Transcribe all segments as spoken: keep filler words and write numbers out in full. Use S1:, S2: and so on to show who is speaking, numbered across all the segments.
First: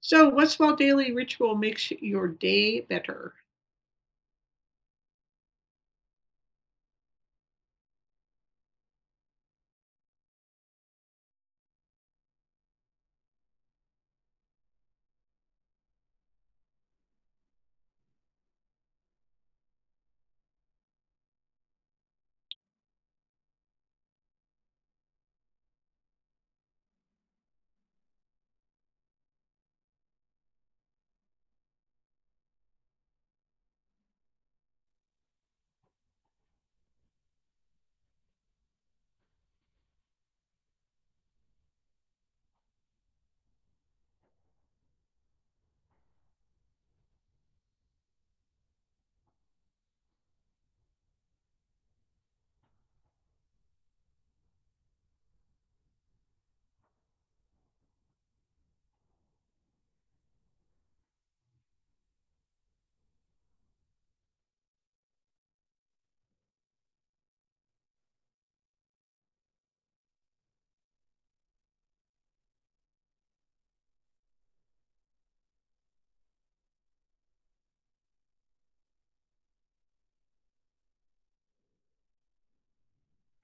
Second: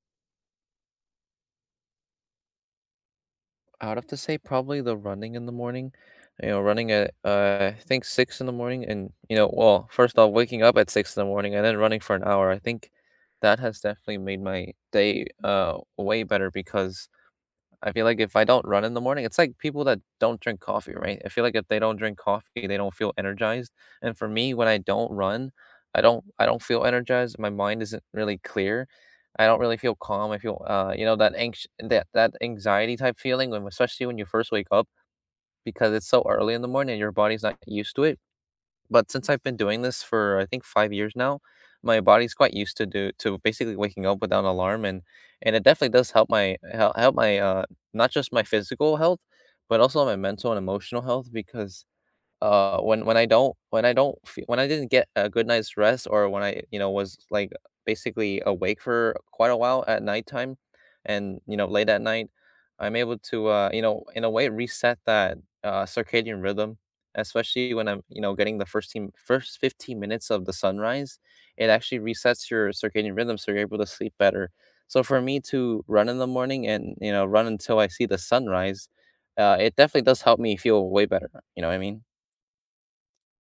S1: So, what small daily ritual makes your day better?
S2: I would have to say probably the running in the morning. You know, running at uh, I think six in the morning and, you know, well, first off, waking up at six in the morning and then running for an hour, I think that has definitely made my day uh way better because I feel like if I don't run in the morning, it's like people that don't drink coffee, right? I feel like if they don't drink coffee, they don't feel energized. And for me, when I don't run, I don't I don't feel energized. My mind isn't really clear. I don't really feel calm. I feel uh, you know, that anx that that anxiety type feeling when especially when you first wake up because it's so early in the morning and your body's not used to it. But since I've been doing this for I think five years now, my body's quite used to do to basically waking up without an alarm, and and it definitely does help my help help my, uh, not just my physical health, but also my mental and emotional health because uh when when i don't when I don't feel, when I didn't get a good night's rest, or when I, you know was like basically awake for quite a while at nighttime and, you know late at night, I'm able to uh you know in a way reset that uh circadian rhythm, especially when I'm, you know getting the first team first fifteen minutes of the sunrise. It actually resets your circadian rhythm, so you're able to sleep better. So for me to run in the morning and, you know run until I see the sunrise, uh, it definitely does help me feel way better, you know what I mean?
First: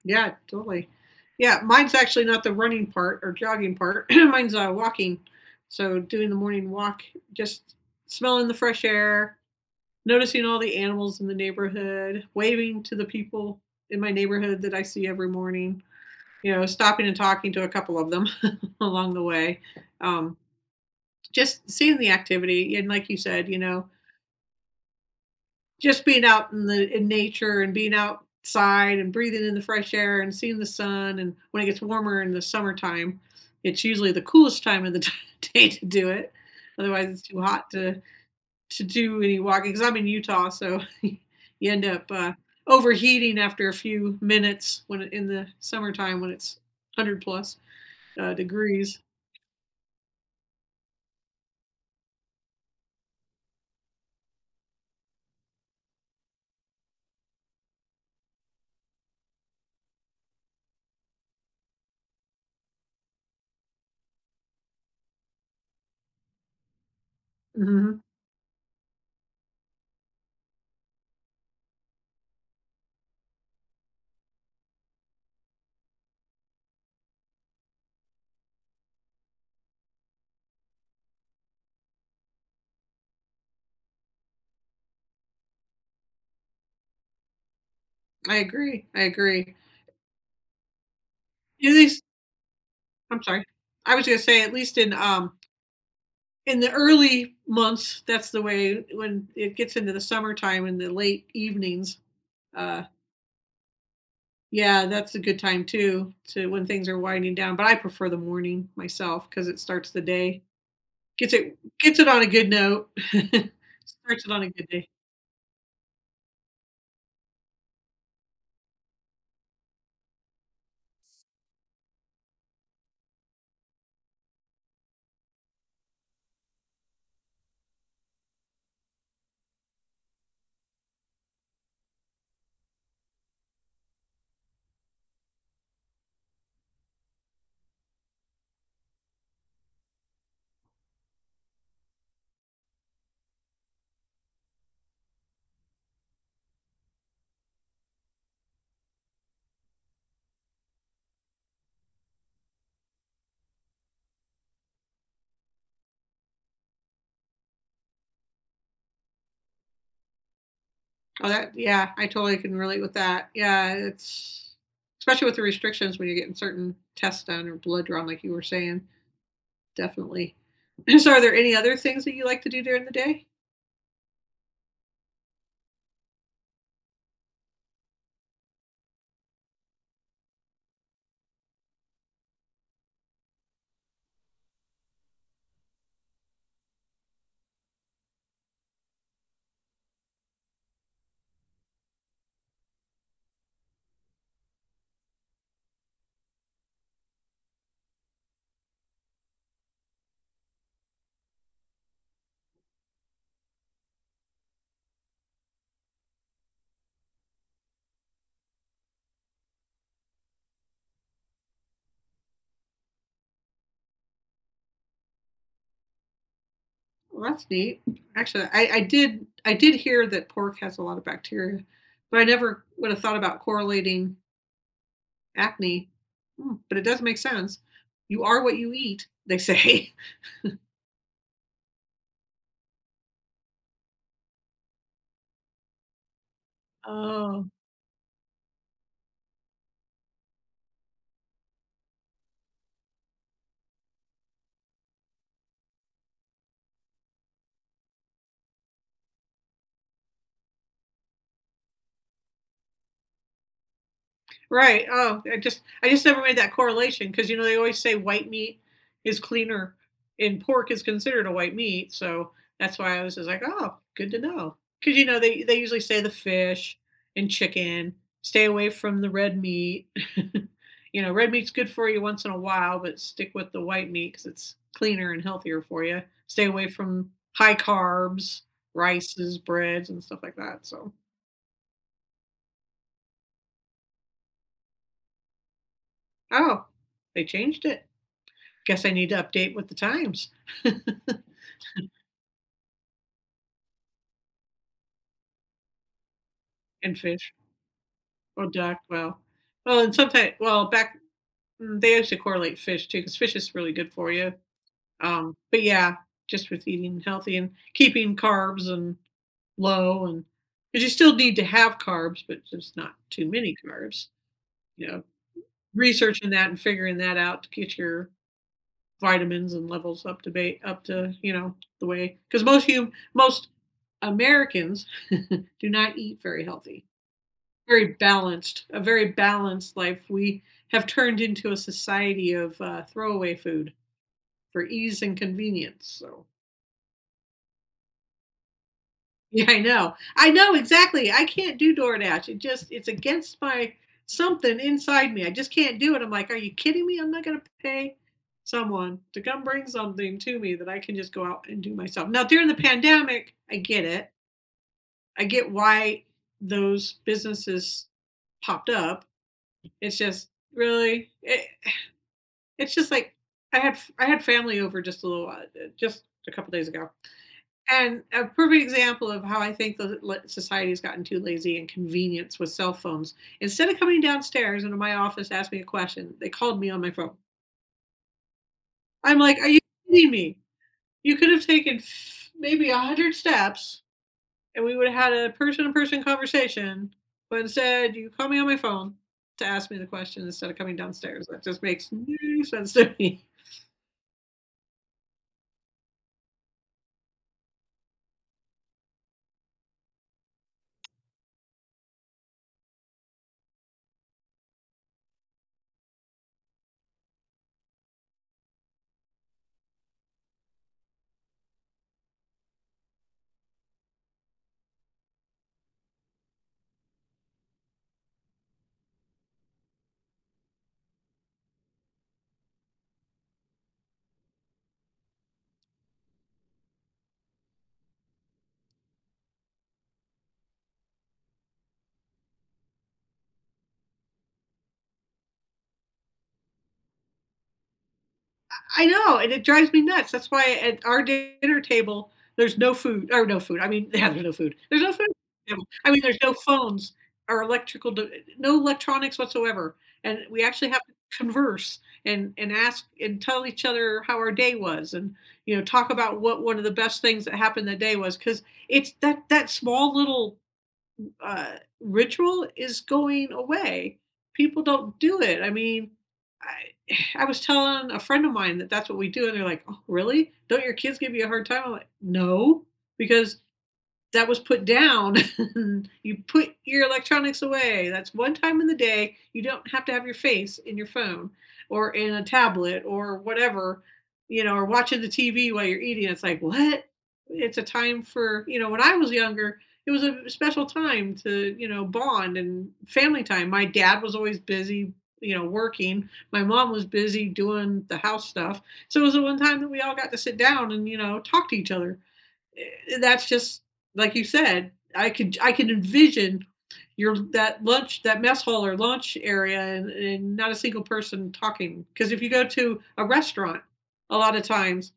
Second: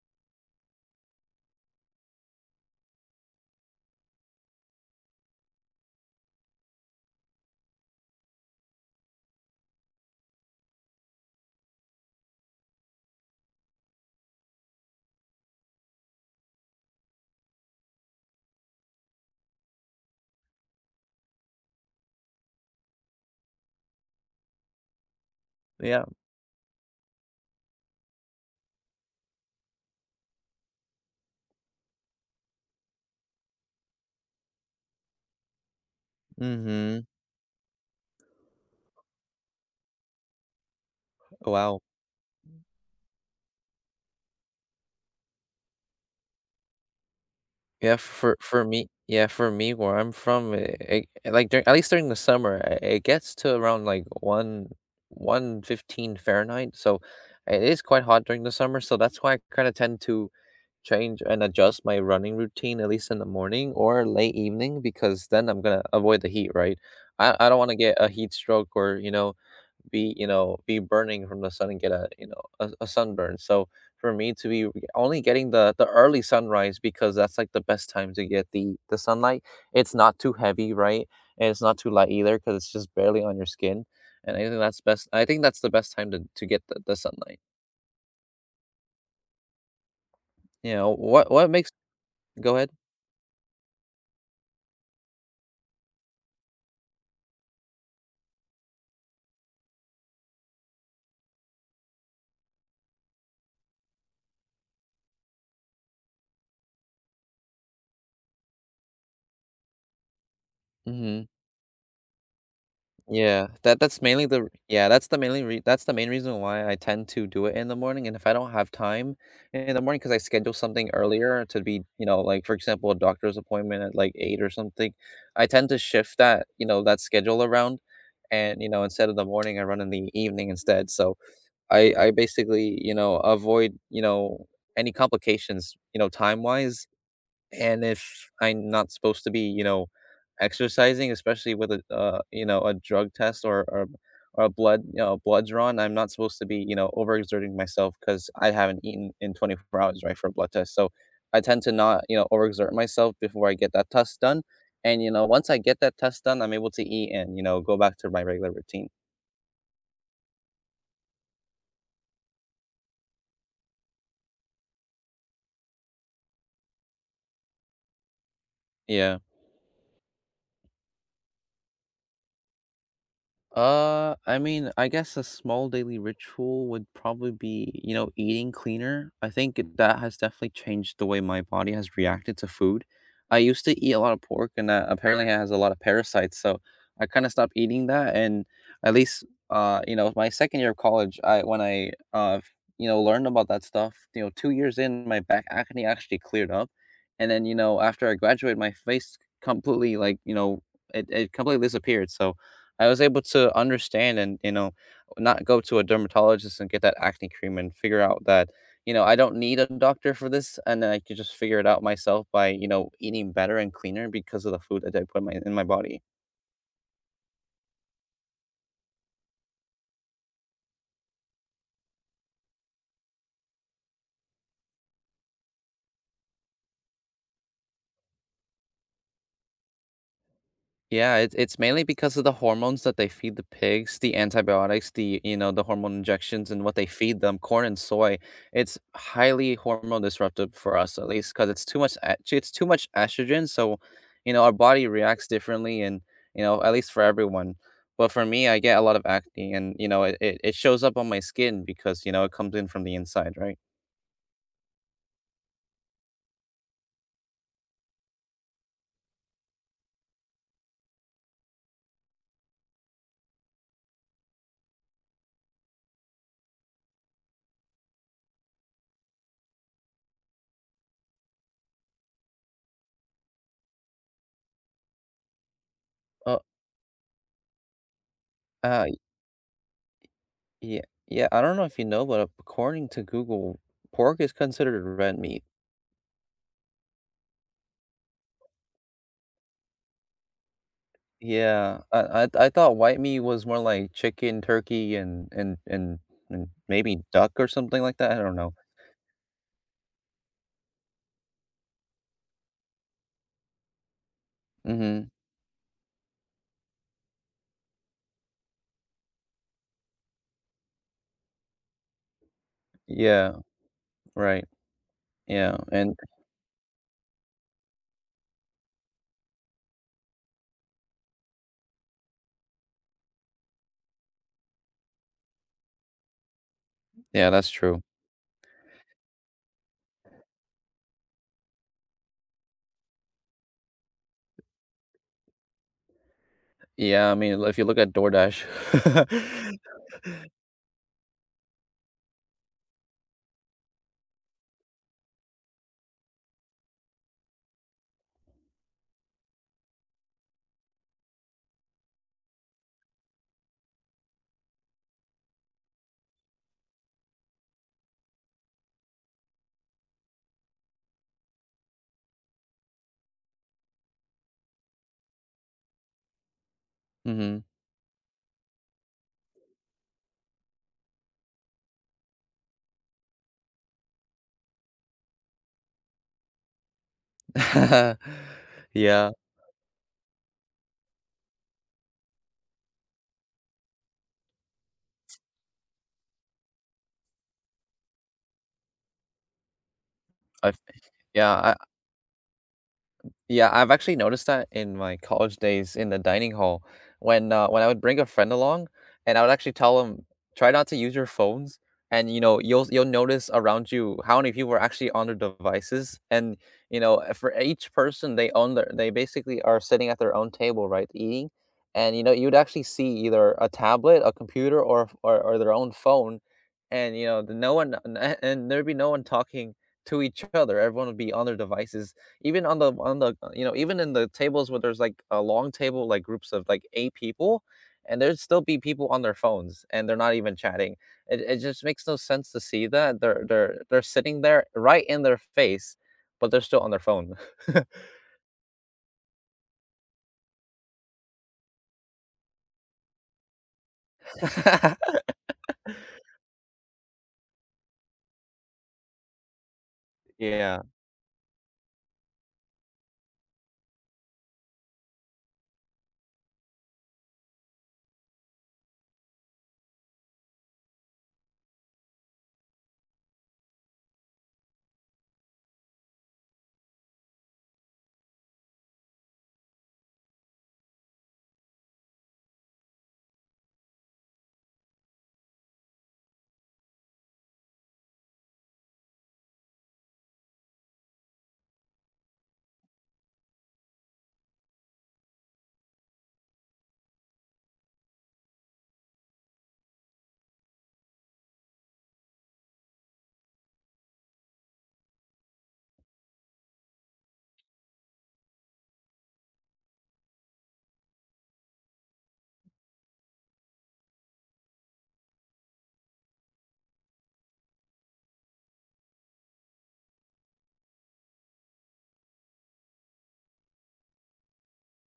S1: Yeah, totally. Yeah, mine's actually not the running part or jogging part. Mine's uh, walking. So, doing the morning walk, just smelling the fresh air, noticing all the animals in the neighborhood, waving to the people in my neighborhood that I see every morning, you know, stopping and talking to a couple of them along the way. Um, just seeing the activity. And, like you said, you know, just
S2: Yeah.
S1: being out in the in nature and being outside and breathing in the fresh air and seeing the sun. And when it gets warmer in the summertime, it's usually the coolest time of the day to do it,
S2: Mhm.
S1: otherwise it's too hot to to do any walking because I'm in Utah, so you
S2: Wow.
S1: end up uh, overheating after a few minutes when it- in the summertime when it's one hundred plus
S2: Yeah,
S1: uh,
S2: for for me
S1: degrees.
S2: yeah, for me, where I'm from, it, it, like during, at least during the summer, i- it gets to around like one 115 Fahrenheit. So it is quite hot during the summer. So that's why I kind of tend to change and adjust my running routine at least in the morning or late evening because then I'm gonna avoid the heat, right? I, I don't want to get
S1: Hmm.
S2: a heat stroke, or you know be, you know be burning from the sun and get a, you know a, a sunburn. So for me to be only getting the the early sunrise, because that's like the best time to get the, the sunlight, it's not too heavy, right? And it's not too light either because it's just barely on your skin. And i think that's best I think that's the best time to, to get the, the sunlight.
S1: I agree, I agree,
S2: You know what what
S1: at
S2: makes
S1: least.
S2: go ahead
S1: I'm sorry, I was going to say at least in um in the early months, that's the way, when it gets into the summertime and the late evenings. Uh, yeah, that's a good time too, to when things are winding down. But I prefer the morning myself because it starts the day,
S2: hmm
S1: gets it gets it on a good note,
S2: Yeah, that that's
S1: starts
S2: mainly
S1: it on
S2: the
S1: a good day.
S2: yeah, that's the mainly re that's the main reason why I tend to do it in the morning. And if I don't have time in the morning because I schedule something earlier to be, you know, like, for example, a doctor's appointment at, like, eight or something, I tend to shift that, you know, that schedule around, and, you know, instead of the morning, I run in the evening instead. So I I basically, you know, avoid, you know, any complications, you know, time-wise. And if I'm not supposed to be, you know, exercising, especially with a, uh, you know, a drug test, or or or a blood, you know, blood drawn, I'm not supposed to be, you know, overexerting myself because I haven't eaten in twenty-four hours, right, for a blood test. So I tend to not, you know, overexert myself before I get that test done. And, you know, once I get that test done, I'm able to eat and, you know go back to my regular routine.
S1: Oh, that, yeah, I totally can relate with that. Yeah, it's especially with the restrictions when you're getting certain tests done or blood drawn, like you were saying.
S2: Yeah.
S1: Definitely. So, are there any other things that you like to do during the day?
S2: Uh, I mean, I guess a small daily ritual would probably be, you know, eating cleaner. I think it- that has definitely changed the way my body has reacted to food. I used to eat a lot of pork, and that apparently has a lot of parasites. So I kind of stopped eating that, and at least, uh, you know, my second year of college, I when I, uh, you know, learned about that stuff, you know, two years in, my back acne actually cleared up. And then, you know, after I graduated, my face completely like, you know, it it completely disappeared. So I was able to understand and, you know, not go to a dermatologist and get that acne cream, and figure out that, you know, I don't need a doctor for this. And then I could just figure it out myself by, you know, eating better and cleaner because of the food that I put in my, in my body.
S1: Well, that's neat. Actually, I, I did I did hear that pork has a lot of bacteria, but I never would have thought about correlating acne. Hmm, but it does make sense. You are what you eat, they say.
S2: Yeah, it's it's mainly because of the hormones that they feed the pigs, the antibiotics, the, you know, the hormone injections, and what they feed them,
S1: Oh.
S2: corn and soy. It's highly hormone disruptive for us at least because it's too much est- it's too much estrogen. So, you know, our body reacts differently and, you know, at least for everyone. But for me, I get a lot of acne, and, you know, it, it, it shows up on my skin because, you know, it comes in from the inside, right?
S1: Right. Oh, I just I just never made that correlation, because you know they always say white meat is cleaner, and pork is considered a white meat, so that's why I was just like, oh, good to know. Because you know they they usually say the fish and chicken, stay away from the red meat. You know, red meat's good for you once in a while, but stick with the white meat because it's cleaner and healthier for you.
S2: Oh,
S1: Stay away from high carbs,
S2: uh
S1: rices, breads, and stuff like that.
S2: yeah,
S1: So,
S2: yeah, I don't know if you know, but according to Google, pork is considered red meat.
S1: oh, they changed it. Guess I need to update with the times.
S2: Yeah, I I I thought white meat was more like chicken, turkey, and and and and
S1: And
S2: maybe duck
S1: fish
S2: or something like that, I don't
S1: or
S2: know.
S1: duck. Well, well, and sometimes, well, back, mm, they used to correlate fish too, because fish is really good for you.
S2: Mhm.
S1: Um, but yeah, just with eating healthy and keeping carbs and low, and because you still need to have carbs, but just not too
S2: Yeah,
S1: many carbs.
S2: right.
S1: You know,
S2: Yeah, and
S1: researching that and figuring that out to get your vitamins and levels up to ba- up to, you know, the way, because most hum- most Americans do not eat very healthy,
S2: yeah, that's true.
S1: very balanced, a very balanced life. We have turned into a society of uh, throwaway food for ease and convenience. So
S2: Yeah, I mean, if you look at DoorDash.
S1: yeah, I know. I know exactly. I can't do DoorDash. It just it's against my something inside me. I just can't do it. I'm like, are you kidding me? I'm not gonna pay someone to come bring something to me that I can just go out and do myself. Now during the pandemic, I get it. I get why those businesses popped up. It's just really it, it's just like I had I had family over just a little uh, just a couple days ago,
S2: Mhm.
S1: and a perfect example of how I think the society has gotten too lazy and convenience with cell phones. Instead of coming downstairs into my office to ask me a question, they called me on my phone.
S2: Yeah,
S1: I'm like, "Are you kidding me? You could have taken f- maybe a hundred steps, and we would have had a person-to-person conversation, but instead you call me on my phone to ask me the question instead of
S2: I've
S1: coming downstairs.
S2: yeah,
S1: That
S2: I yeah
S1: just
S2: I
S1: makes no sense to me."
S2: Yeah, I've actually noticed that in my college days in the dining hall when, uh, when I would bring a friend along, and I would actually tell them, "Try not to use your phones." And, you know, you'll you'll notice around you how many people are actually on their devices. And, you know, uh, for each person, they own their they basically are sitting at their own table, right, eating. And, you know, you'd actually see either a tablet, a computer, or or or their own phone. And, you know, the no one and there'd be no one talking to each other, everyone would be on their devices, even on the on the you know, even in the tables where there's, like, a long table, like, groups of, like, eight people, and there'd still be people on their phones, and they're not even chatting. It it just makes no sense to see that. They're they're they're sitting there right in their face, but they're still on their phone.
S1: I know, and it drives me nuts. That's why at our dinner table, there's no food, or no food. I mean, yeah, there's no food. There's no food. I mean, there's no phones or electrical, d- no electronics whatsoever. And we
S2: Yeah.
S1: actually have to converse and and ask and tell each other how our day was, and you know, talk about what one of the best things that happened that day was, because it's that that small little uh, ritual is going away. People don't do it. I mean, I, I was telling a friend of mine that that's what we do, and they're like, "Oh, really? Don't your kids give you a hard time?" I'm like, "No, because that was put down. You put your electronics away. That's one time in the day. You don't have to have your face in your phone or in a tablet or whatever, you know, or watching the T V while you're eating. It's like, what? It's a time for, you know, when I was younger, it was a special time to, you know, bond and family time. My dad was always busy, you know, working. My mom was busy doing the house stuff. So it was the one time that we all got to sit down and, you know, talk to each other. Eh, that's just like you said. I could I can envision your that lunch, that mess hall or lunch area, and, and not a single person talking, because if you go to a restaurant a lot of times,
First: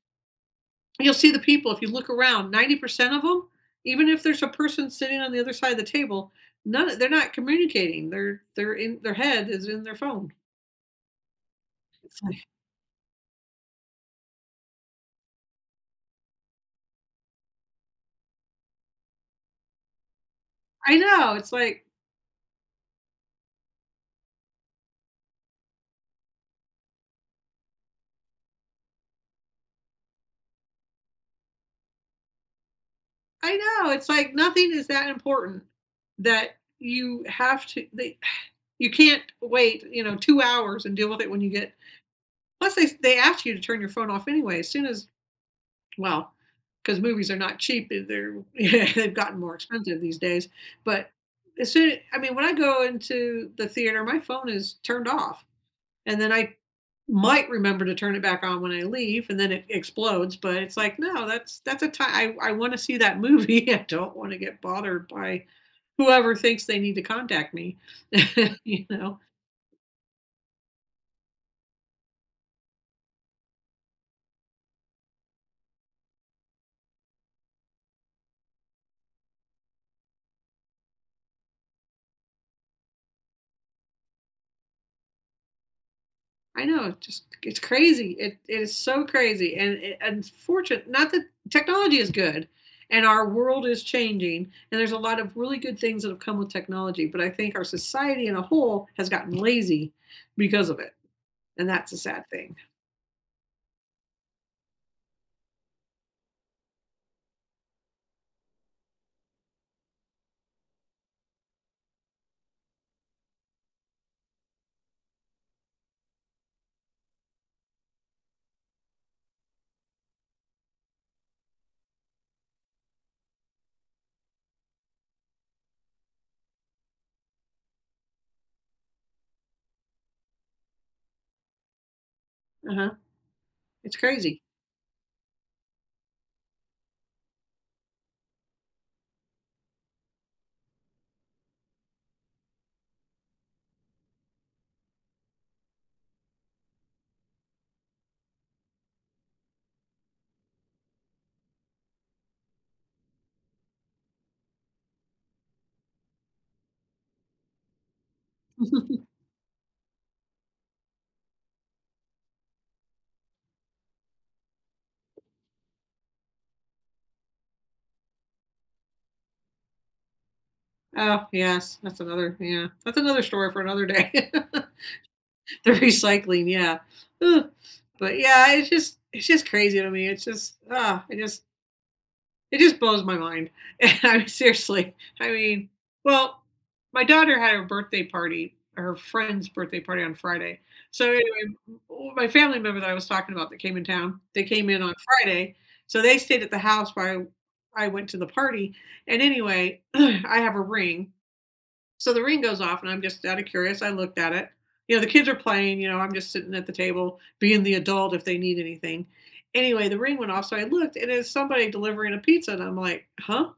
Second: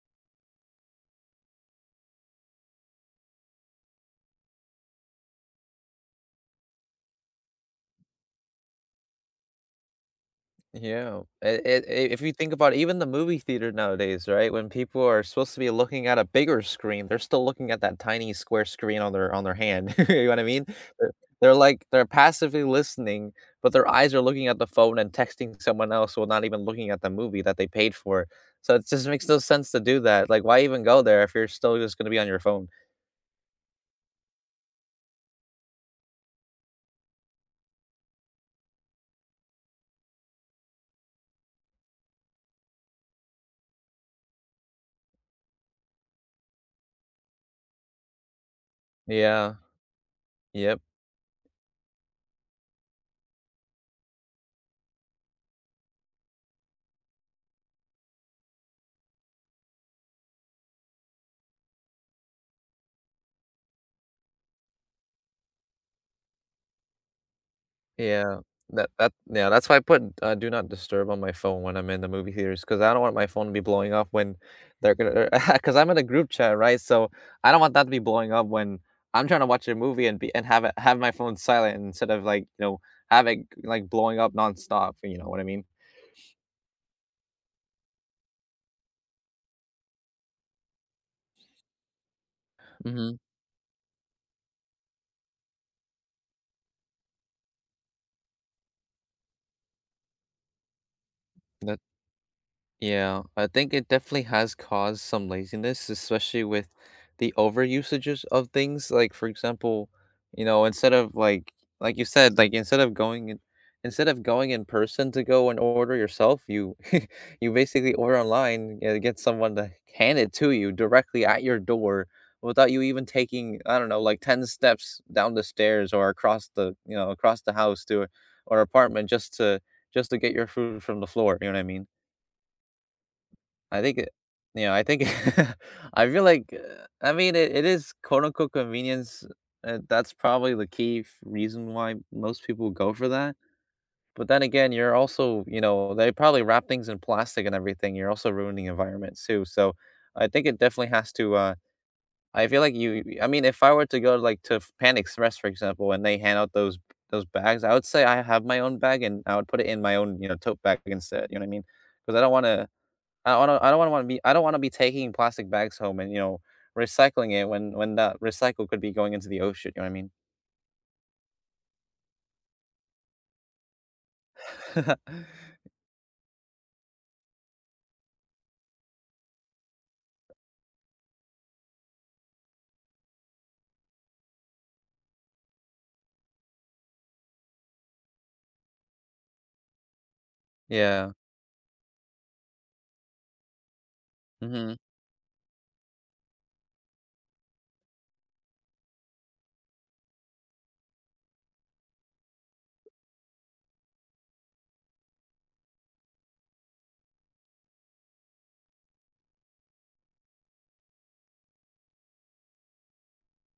S1: you'll see the people, if you look around, ninety percent of them, even if there's a person sitting on the other side of the table, none they're not communicating, they're they're in their head is in their phone.
S2: Yeah, it it I if
S1: It's
S2: you
S1: like,
S2: think about even the movie theater nowadays, right? When people are supposed to be looking at a bigger screen, they're still looking at that tiny square screen on their on their hand, you know what I mean?
S1: I
S2: They're
S1: know, it's
S2: they're,
S1: like,
S2: like, they're passively listening, but their eyes are looking at the phone and texting someone else while not even looking at the movie that they paid for. So it just makes no sense to do that, like, why even go there if you're still just gonna be on your phone?
S1: I know, it's like nothing is that important that you have to they, you can't wait, you know, two hours and deal with it when you get. Plus, they they ask you to turn your phone off anyway. As soon as, well, because movies are not cheap. Eh, they're they've gotten more
S2: Yeah,
S1: expensive these days.
S2: yep.
S1: But as soon, I mean, when I go into the theater, my phone is turned off, and then I might remember to turn it back on when I leave, and then it explodes. But it's like, no, that's that's a time I, I want to see that movie. I don't want to get bothered by whoever thinks they need to contact me.
S2: Yeah,
S1: You
S2: that that
S1: know,
S2: yeah, that's why I put, uh, do not disturb on my phone when I'm in the movie theaters because I don't want my phone to be blowing up when they're gonna to because I I'm in a group chat, right? So, I don't want that to be blowing up when I'm trying to watch a movie, and be and have it have my phone silent instead of, like, you know, have it, like, blowing up nonstop, you know what I mean?
S1: I know, just it's crazy. It it is so crazy, and it, unfortunate. Not that technology is good, and
S2: Mhm.
S1: our world is changing, and there's a lot of really good things that have come with technology. But I think our society in a whole has gotten lazy because of it, and
S2: That
S1: that's a sad thing.
S2: Yeah, I think it definitely has caused some laziness, especially with the over usages of things. Like for example, you know, instead of like like you said, like instead of going in, instead of going in person to go and order yourself, you you basically order online and get someone to hand it to you directly at your door without you even taking, I don't know, like ten steps down the stairs, or across the, you know, across the house to or apartment just to just to get your food from the floor, you know what I mean?
S1: Uh huh.
S2: I
S1: It's
S2: think it
S1: crazy.
S2: you know, I think I feel like, uh, I mean, it it is quote unquote convenience, and that's probably the key f reason why most people go for that. But then again, you're also, you know, they probably wrap things in plastic and everything, you're also ruining the environment too. So I think it definitely has to, uh I feel like you I mean, if I were to go, like, to Panda Express, for example, and they hand out those those bags, I would say I have my own bag and I would put it in my own, you know, tote bag instead, you know what I mean? Because I don't wanna I don't. I don't wanna be I don't wanna be taking plastic bags home and, you know, recycling it when when that recycle could be going into the ocean, you know what I mean?
S1: Oh yes, that's another, yeah, that's another story for another day. The recycling, yeah. Ugh. But yeah, it's just it's just crazy to me. It's just ah, I just it just blows my mind. And I mean, seriously, I mean, well, my daughter had her birthday party, her friend's birthday party on Friday. So
S2: Yeah.
S1: anyway, my family member that I was talking about that came in town, they came
S2: Mhm.
S1: in on Friday. So they stayed at the house while I I went to the party. And anyway, I have a ring, so the ring goes off, and I'm just out of curious. I looked at it. You know, the kids are playing. You know, I'm just sitting at the table, being the adult if they need anything. Anyway, the ring went off, so I looked, and it's somebody delivering a pizza, and I'm like, huh,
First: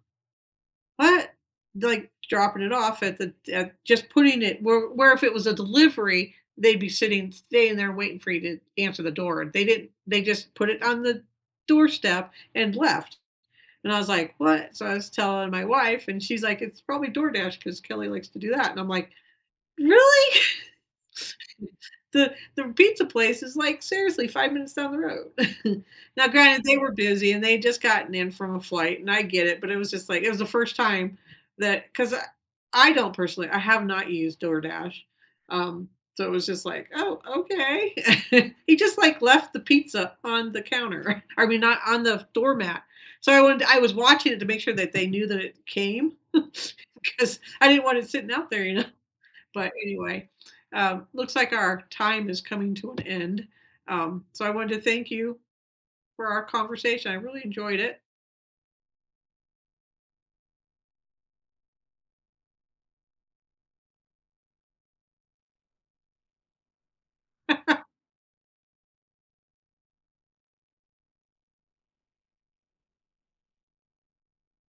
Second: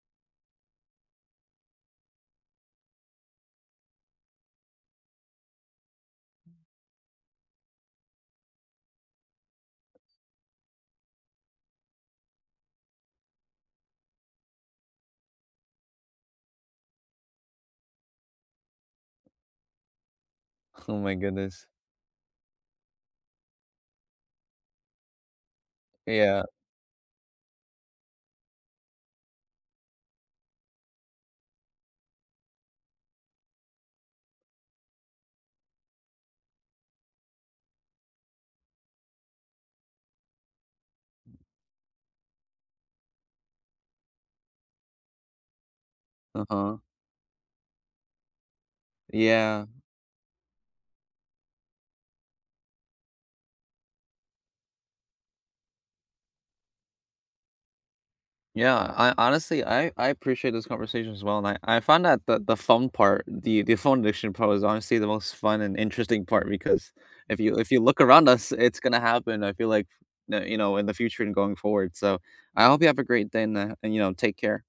S1: what? Like dropping it off at the at just putting it where, where if it was a delivery, they'd be sitting staying there waiting for you to answer the door. They didn't. They just put it on the doorstep and left. And I was like, what? So I was telling my wife, and she's like, it's probably DoorDash because Kelly likes to do that. And I'm like, really?
S2: Oh my goodness.
S1: The the pizza place is, like, seriously five minutes down the road. Now,
S2: Yeah.
S1: granted, they were busy and they'd just gotten in from a flight, and I get it, but it was just, like, it was the first time that, 'cause I I don't personally, I have not used DoorDash, um, so it was just like, "Oh, okay." He just, like, left the pizza on the counter. I mean, not on the doormat. So I wanted I was watching it to make sure that they knew that it came because
S2: Uh-huh.
S1: I didn't want it sitting out there, you know?
S2: Yeah.
S1: But anyway, um, looks like our time is coming to an end. Um, so I wanted to thank you for our conversation. I really enjoyed it.
S2: Yeah, I honestly, I I appreciate this conversation as well, and I I found that the the phone part, the the phone addiction part was honestly the most fun and interesting part because if you if you look around us, it's gonna happen, I feel like, uh, you know, in the future and going forward. So I hope you have a great day and, uh, and, you know, take care.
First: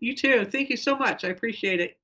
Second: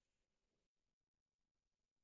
S1: You too. Thank you so much. I appreciate it.